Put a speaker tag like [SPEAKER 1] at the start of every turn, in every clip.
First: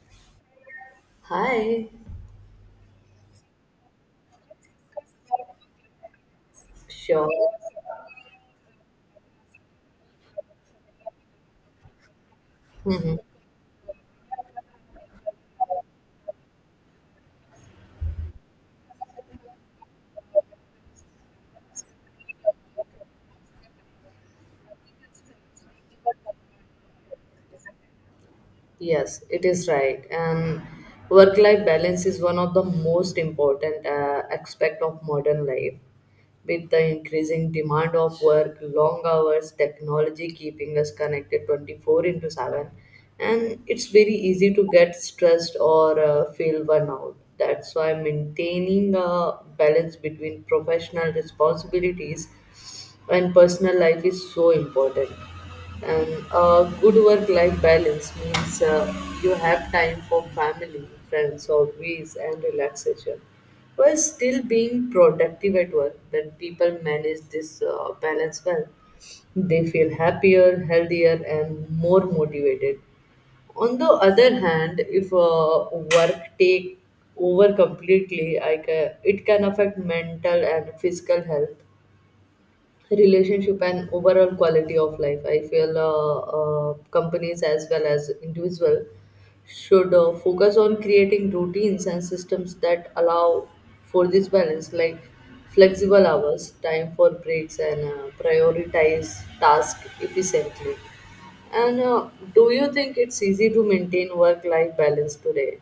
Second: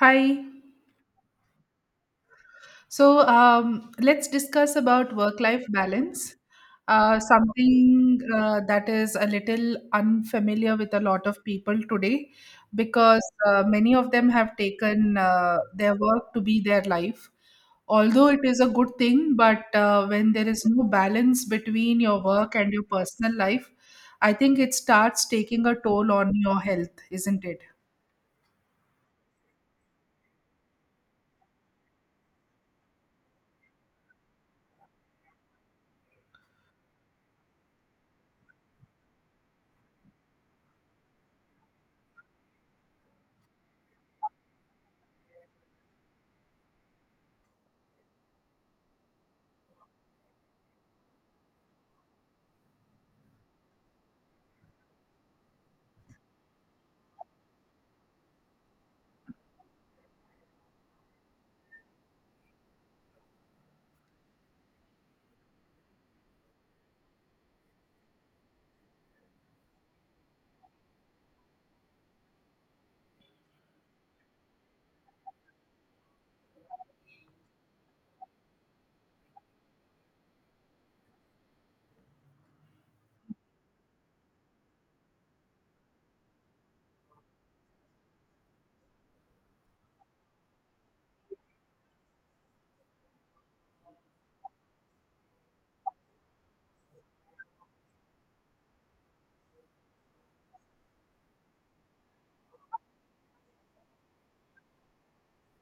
[SPEAKER 1] Hi.
[SPEAKER 2] Hi,
[SPEAKER 1] So let's discuss about work-life balance,
[SPEAKER 2] sure.
[SPEAKER 1] something that is a little unfamiliar with a lot of people today
[SPEAKER 2] Mhm.
[SPEAKER 1] because many of them have taken their work to be their life. Although it is a good thing, but when there is no balance between your work and your personal life, I think it starts taking a toll on your health, isn't it?
[SPEAKER 2] Yes, it is right. And work-life balance is one of the most important aspect of modern life. With the increasing demand of work, long hours, technology keeping us connected 24 into 7, and it's very easy to get stressed or feel burnout. That's why maintaining a balance between professional responsibilities and personal life is so important and good work life balance means you have time for family friends hobbies and relaxation while still being productive at work when people manage this balance well they feel happier healthier and more motivated on the other hand, if work take over completely, it can affect mental and physical health, relationship and overall quality of life. I feel companies as well as individual should focus on creating routines and systems that allow for this balance, like flexible hours, time for breaks, and prioritize tasks efficiently. And Do you think it's easy to maintain work-life balance today?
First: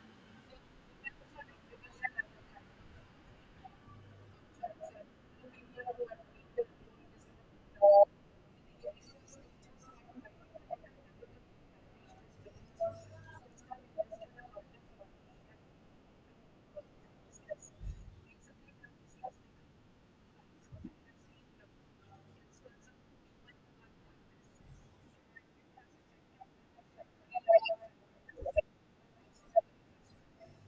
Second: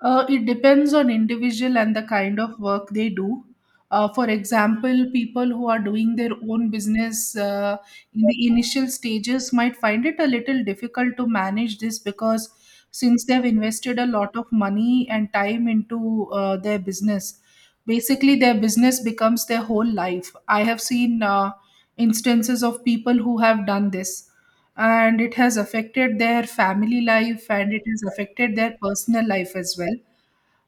[SPEAKER 1] It depends on individual and the kind of work they do. For example, people who are doing their own business in the initial stages might find it a little difficult to manage this because since they've invested a lot of money and time into their business, basically their business becomes their whole life. I have seen instances of people who have done this, and it has affected their family life and it has affected their personal life as well,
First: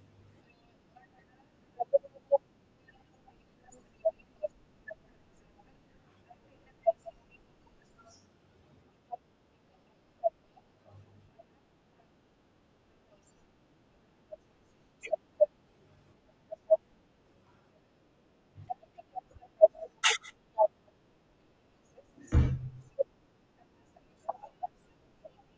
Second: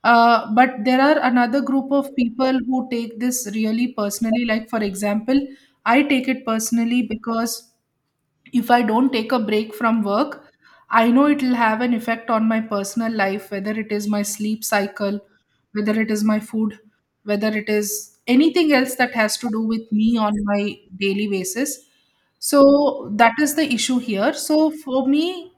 [SPEAKER 1] but there are another group of people who take this really personally. Like, for example, I take it personally because if I don't take a break from work, I know it'll have an effect on my personal life, whether it is my sleep cycle, whether it is my food, whether it is anything else that has to do with me on my daily basis. So that is the issue here. So for me,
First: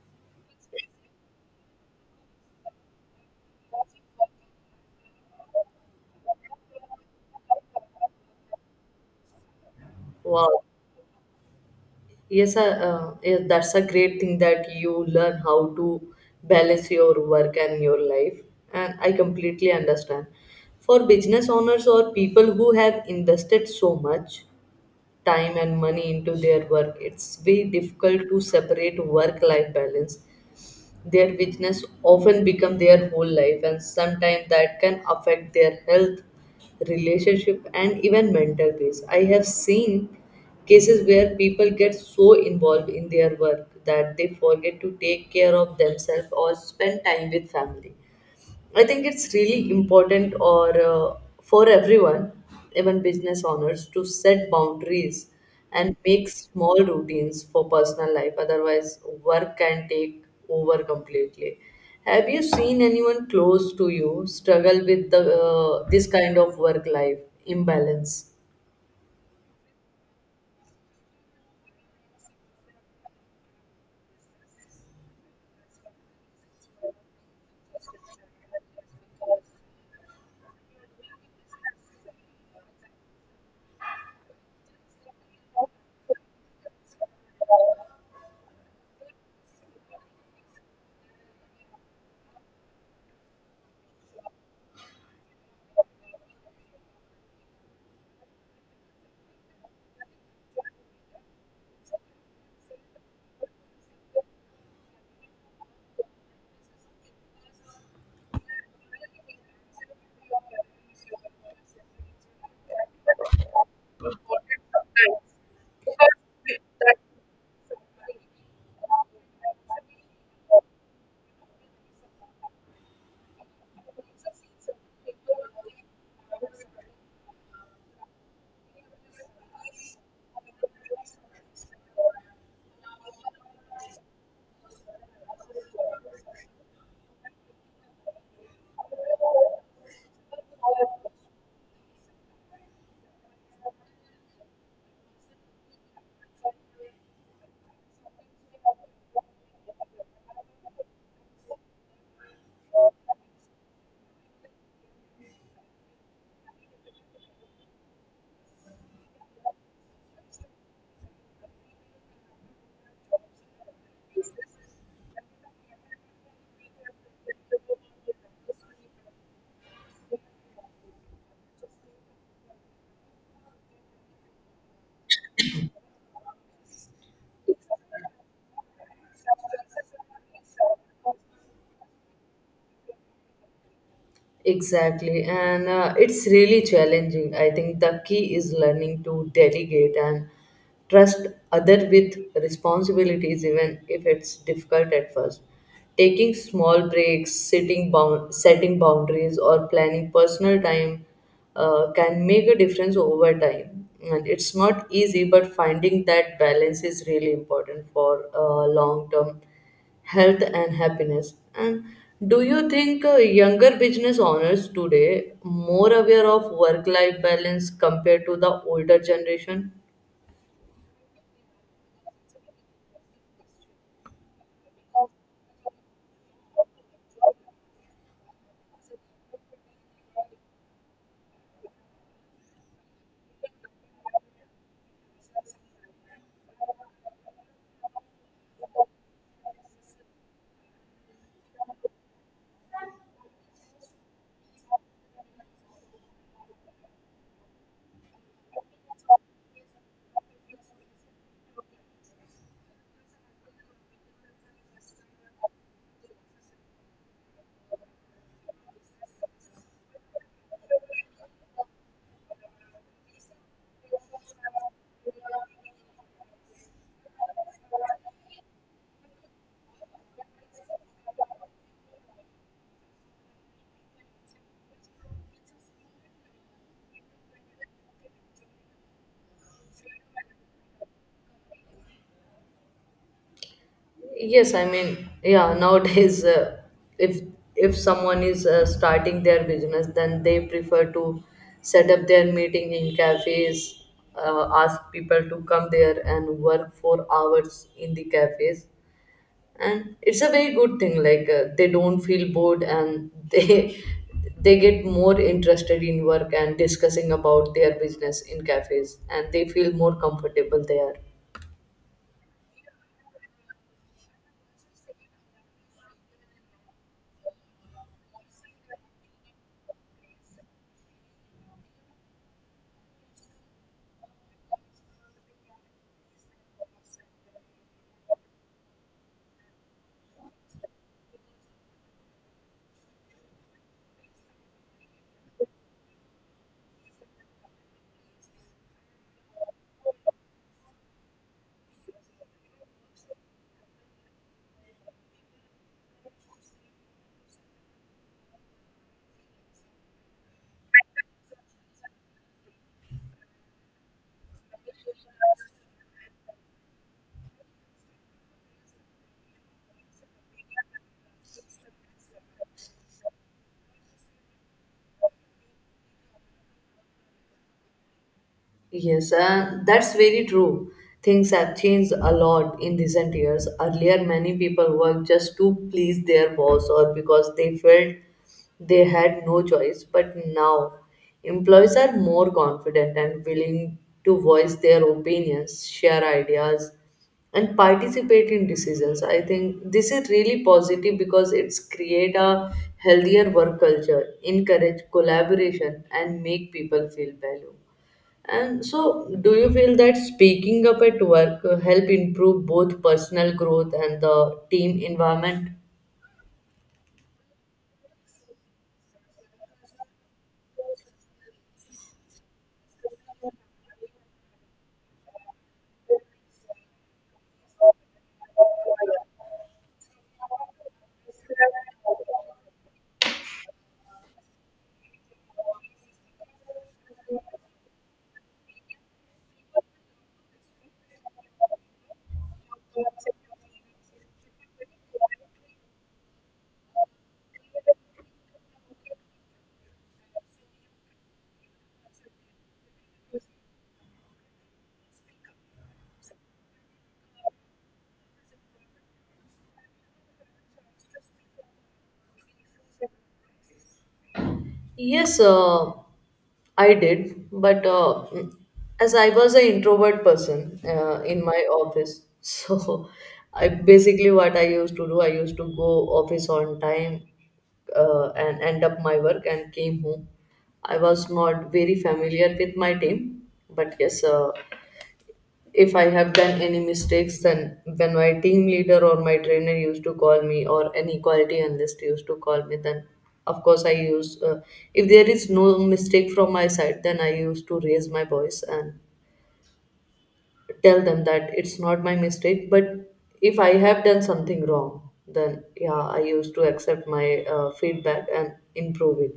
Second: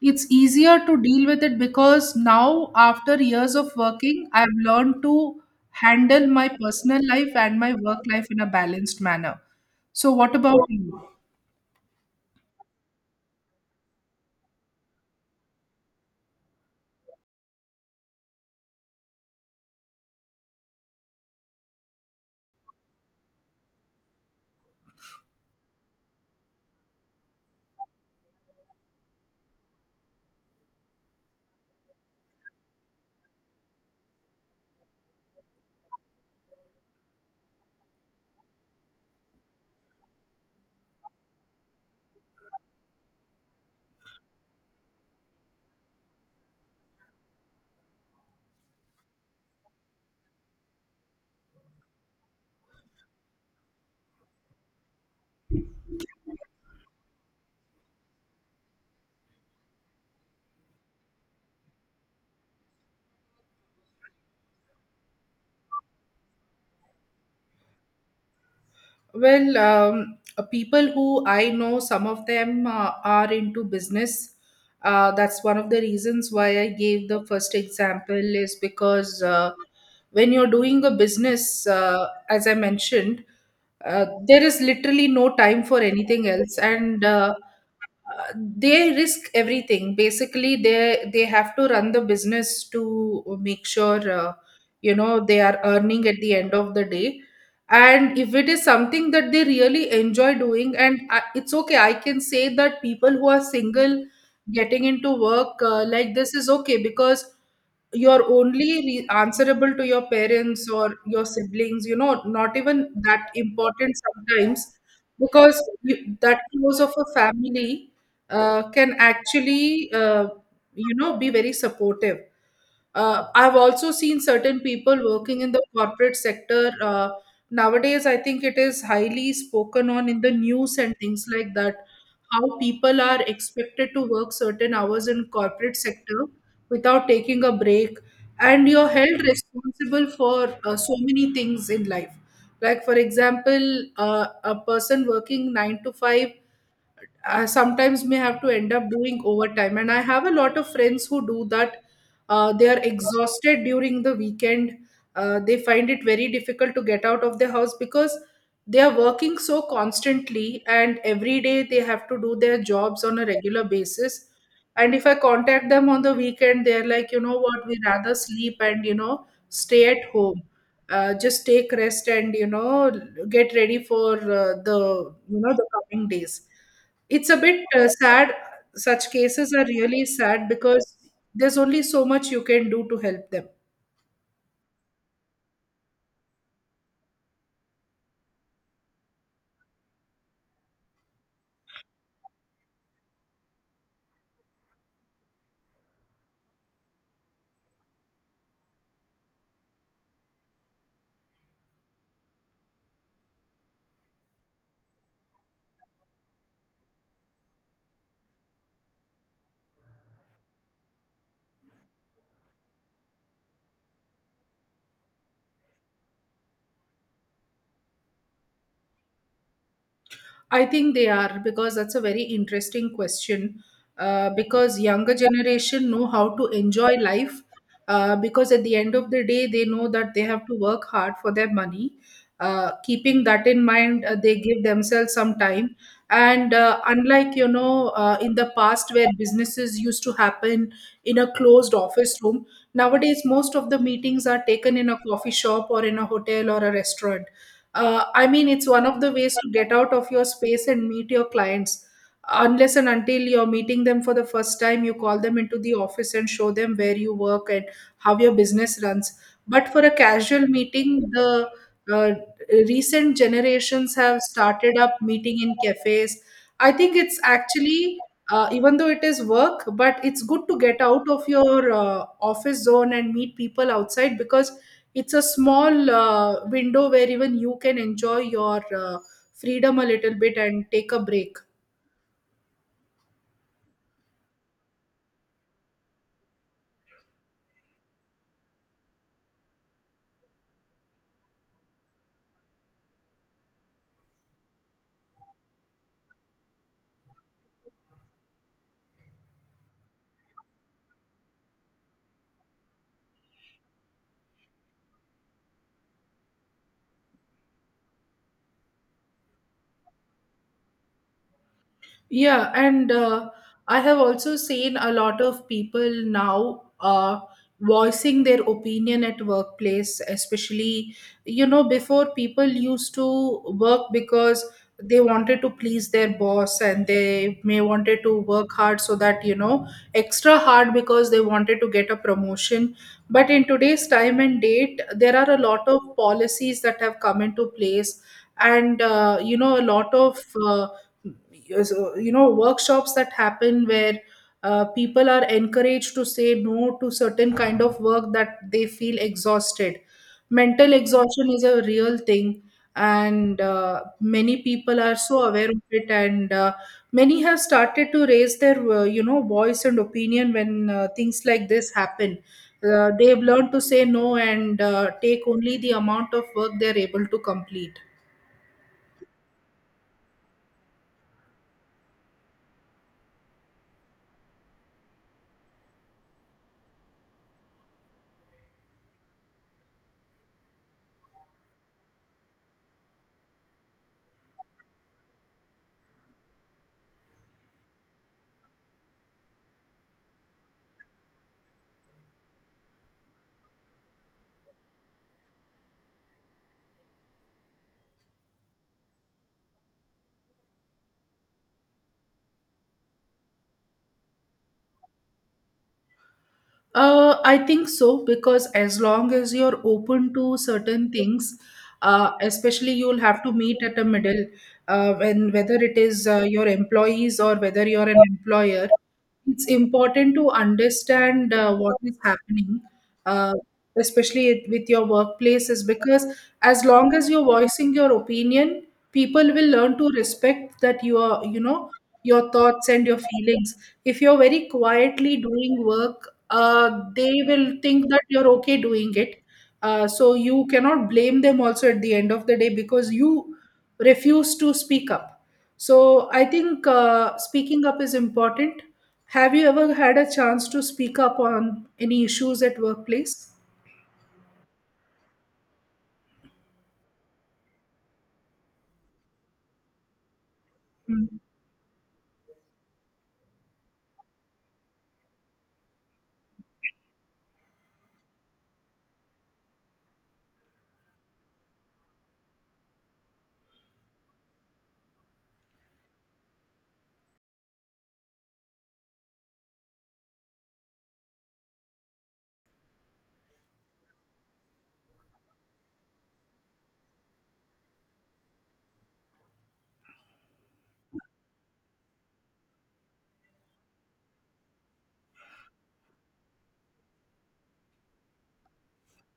[SPEAKER 1] it's easier to deal with it because now, after years of working, I've learned to handle my personal life and my work life in a balanced manner. So, what about
[SPEAKER 2] Wow.
[SPEAKER 1] you?
[SPEAKER 2] Yes, that's a great thing that you learn how to balance your work and your life. And I completely understand. For business owners or people who have invested so much time and money into their work, it's very difficult to separate work life balance their weakness often become their whole life, and sometimes that can affect their health, relationship, and even mental peace. I have seen cases where people get so involved in their work that they forget to take care of themselves or spend time with family. I think it's really important or for everyone, even business owners, to set boundaries and make small routines for personal life. Otherwise, work can take over completely. Have you seen anyone close to you struggle with the this kind of work life imbalance?
[SPEAKER 1] Well, people who I know, some of them are into business. That's one of the reasons why I gave the first example, is because when you're doing a business, as I mentioned, there is literally no time for anything else. And uh, they risk everything, basically they have to run the business to make sure, you know, they are earning at the end of the day. And if it is something that they really enjoy doing, and I, it's okay, I can say that people who are single getting into work like this is okay, because you're only answerable to your parents or your siblings, you know, not even that important sometimes, because you, that close of a family can actually, you know, be very supportive. I've also seen certain people working in the corporate sector. Nowadays I think it is highly spoken on in the news and things like that. How people are expected to work certain hours in corporate sector without taking a break, and you're held responsible for so many things in life, like for example, a person working 9 to 5. I sometimes may have to end up doing overtime. And I have a lot of friends who do that. They are exhausted during the weekend. They find it very difficult to get out of their house because they are working so constantly and every day they have to do their jobs on a regular basis. And if I contact them on the weekend, they're like, you know what, we rather sleep and, you know, stay at home. Just take rest and, you know, get ready for the, you know, the coming days. It's a bit sad. Such cases are really sad because there's only so much you can do to help them.
[SPEAKER 2] Exactly, and it's really challenging. I think the key is learning to delegate and trust other with responsibilities, even if it's difficult at first. Taking small breaks, sitting bound, setting boundaries, or planning personal time can make a difference over time. And it's not easy, but finding that balance is really important for long term health and happiness. And do you think younger business owners today more aware of work-life balance compared to the older generation?
[SPEAKER 1] I think they are, because that's a very interesting question. Because younger generation know how to enjoy life. Because at the end of the day, they know that they have to work hard for their money. Keeping that in mind, they give themselves some time. And unlike, you know, in the past where businesses used to happen in a closed office room, nowadays most of the meetings are taken in a coffee shop or in a hotel or a restaurant. I mean, it's one of the ways to get out of your space and meet your clients. Unless and until you're meeting them for the first time, you call them into the office and show them where you work and how your business runs. But for a casual meeting, the uh, recent generations have started up meeting in cafes. I think it's actually, even though it is work, but it's good to get out of your office zone and meet people outside because it's a small window where even you can enjoy your freedom a little bit and take a break.
[SPEAKER 2] Yes, I mean, yeah, nowadays if if someone is starting their business, then they prefer to set up their meeting in cafes, ask people to come there and work for hours in the cafes and it's a very good thing like they don't feel bored and they they get more interested in work and discussing about their business in cafes and they feel more comfortable there.
[SPEAKER 1] Yeah, and I have also seen a lot of people now voicing their opinion at workplace, especially, you know, before people used to work because they wanted to please their boss, and they may wanted to work hard so that, you know, extra hard because they wanted to get a promotion. But in today's time and date, there are a lot of policies that have come into place, and, you know, a lot of uh, yes, you know, workshops that happen where people are encouraged to say no to certain kind of work that they feel exhausted. Mental exhaustion is a real thing. And many people are so aware of it, and many have started to raise their you know voice and opinion when things like this happen. They've learned to say no and take only the amount of work they're able to complete.
[SPEAKER 2] Yes, and that's very true. Things have changed a lot in recent years. Earlier, many people worked just to please their boss or because they felt they had no choice. But now, employees are more confident and willing to voice their opinions, share ideas, and participate in decisions. I think this is really positive because it's create a healthier work culture, encourage collaboration, and make people feel valued. And so, do you feel that speaking up at work help improve both personal growth and the team environment?
[SPEAKER 1] I think so, because as long as you're open to certain things, especially you'll have to meet at a middle, when whether it is your employees or whether you're an employer, it's important to understand what is happening, uh, especially with your workplaces, because as long as you're voicing your opinion, people will learn to respect that you are, you know, your thoughts and your feelings. If you're very quietly doing work, they will think that you're okay doing it. So you cannot blame them also at the end of the day because you refuse to speak up. So I think speaking up is important. Have you ever had a chance to speak up on any issues at workplace?
[SPEAKER 2] Yes, I did, but as I was an introvert person
[SPEAKER 1] Hmm.
[SPEAKER 2] in my office, so I basically what I used to do, I used to go office on time and end up my work and came home. I was not very familiar with my team, but yes, if I have done any mistakes, then when my team leader or my trainer used to call me, or any quality analyst used to call me, then of course I use. If there is no mistake from my side, then I used to raise my voice and tell them that it's not my mistake but if I have done something wrong then yeah I used to accept my feedback and improve it.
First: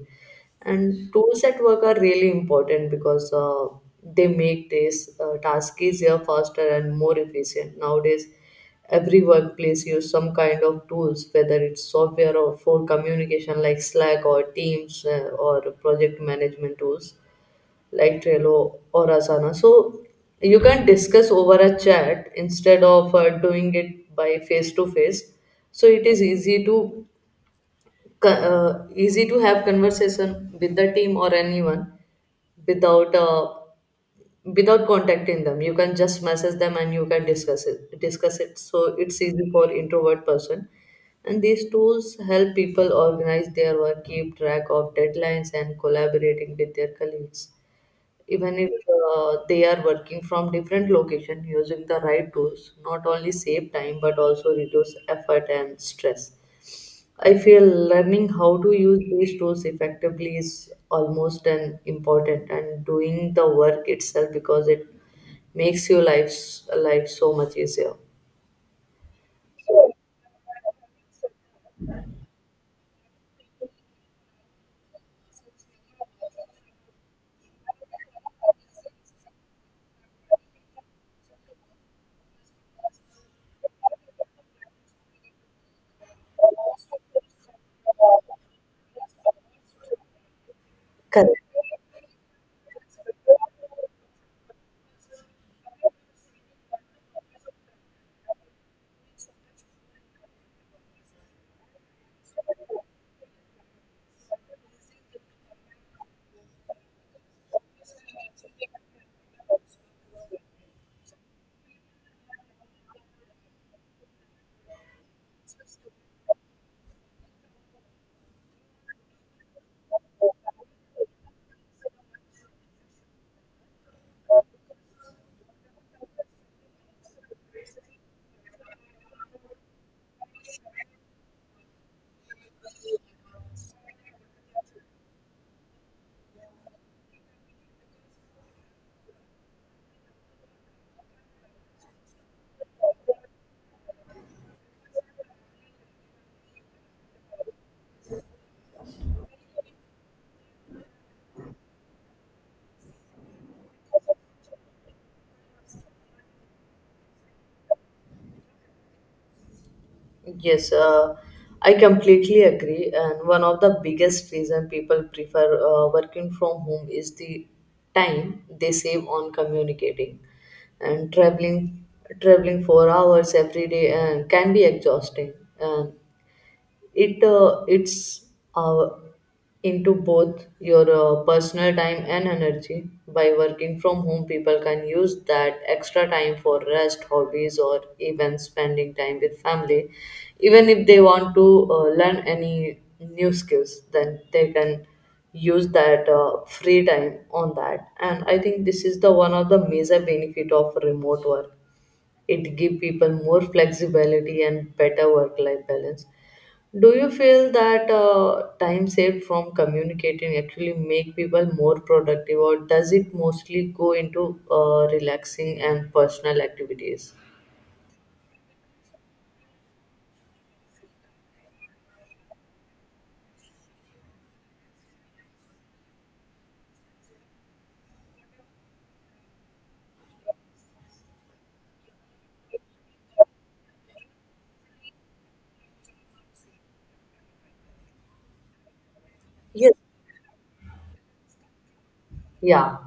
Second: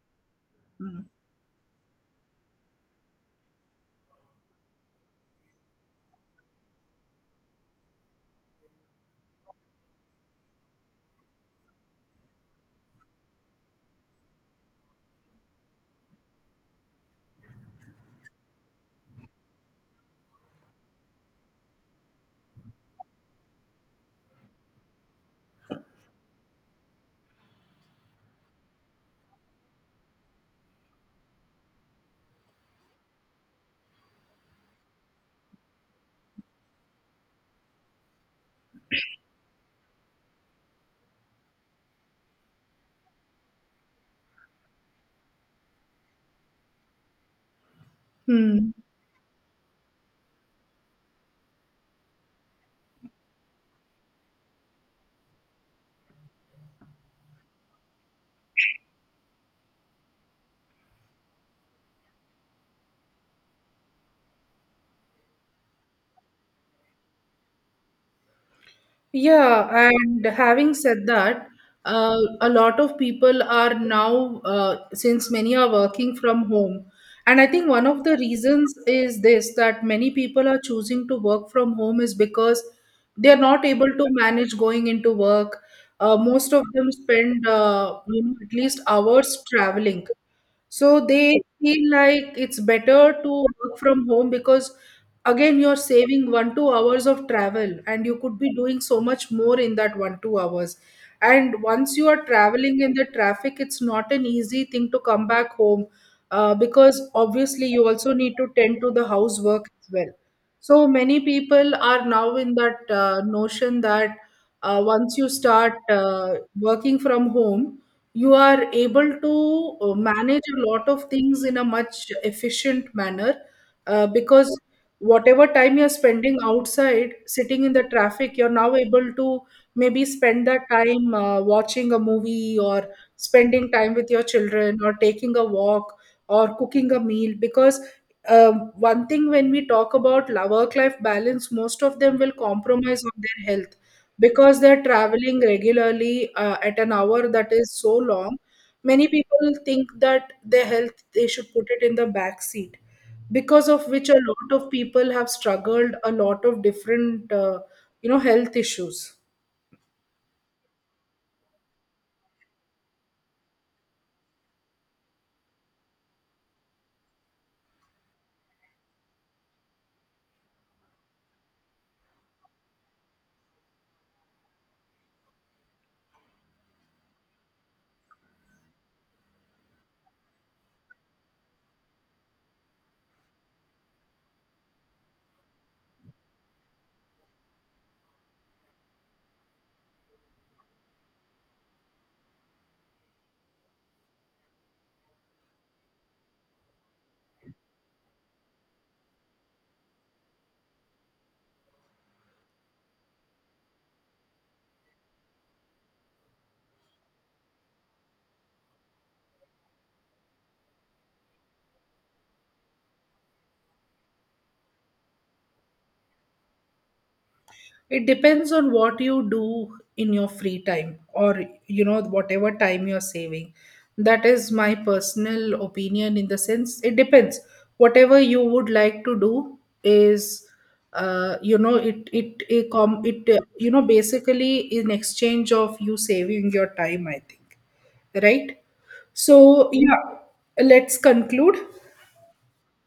[SPEAKER 2] And tools at work are really important because they make this task easier faster and more efficient nowadays every workplace use some kind of tools whether it's software or for communication like Slack or Teams or project management tools like Trello or Asana. So you can discuss over a chat instead of doing it by face to face. So it is easy to easy to have conversation with the team or anyone without without contacting them. You can just message them and you can discuss it. So it's easy for introvert person. And these tools help people organize their work, keep track of deadlines, and collaborating with their colleagues even if
[SPEAKER 1] Hmm.
[SPEAKER 2] they are working from different location using the right tools not only save time but also reduce effort and stress. I feel learning how to use these tools effectively is almost an important and doing the work itself because it makes your life so much easier.
[SPEAKER 1] Yeah, and having said that, a lot of people are now, since many are working from home, and I think one of the reasons is this that many people are choosing to work from home is because they are not able to manage going into work. Most of them spend, you know, at least hours traveling. So they feel like it's better to work from home, because again, you're saving one, 2 hours of travel, and you could be doing so much more in that one, 2 hours. And once you are traveling in the traffic, it's not an easy thing to come back home, because obviously you also need to tend to the housework as well. So many people are now in that notion that once you start working from home, you are able to manage a lot of things in a much efficient manner, because whatever time you're spending outside sitting in the traffic, you're now able to maybe spend that time watching a movie or spending time with your children or taking a walk or cooking a meal. Because one thing, when we talk about work life balance, most of them will compromise on their health because they're traveling regularly at an hour that is so long. Many people think that their health they should put it in the back seat, because of which a lot of people have struggled a lot of different you know health issues.
[SPEAKER 2] Yes, I completely agree. And one of the biggest reason people prefer working from home is the time they save on communicating and traveling. Traveling 4 hours every day and can be exhausting. And it it's uh, into both your personal time and energy by working from home people can use that extra time for rest hobbies or even spending time with family even if they want to learn any new skills then they can use that free time on that and I think this is the one of the major benefit of remote work it give people more flexibility and better work life balance. Do you feel that time saved from communicating actually make people more productive or does it mostly go into relaxing and personal activities?
[SPEAKER 1] It depends on what you do in your free time, or, you know, whatever time you're saving. That is my personal opinion, in the sense it depends whatever you would like to do is, you know, it, com- it you know, basically in exchange of you saving your time. I think. Right. So yeah, let's conclude.
[SPEAKER 2] Yeah.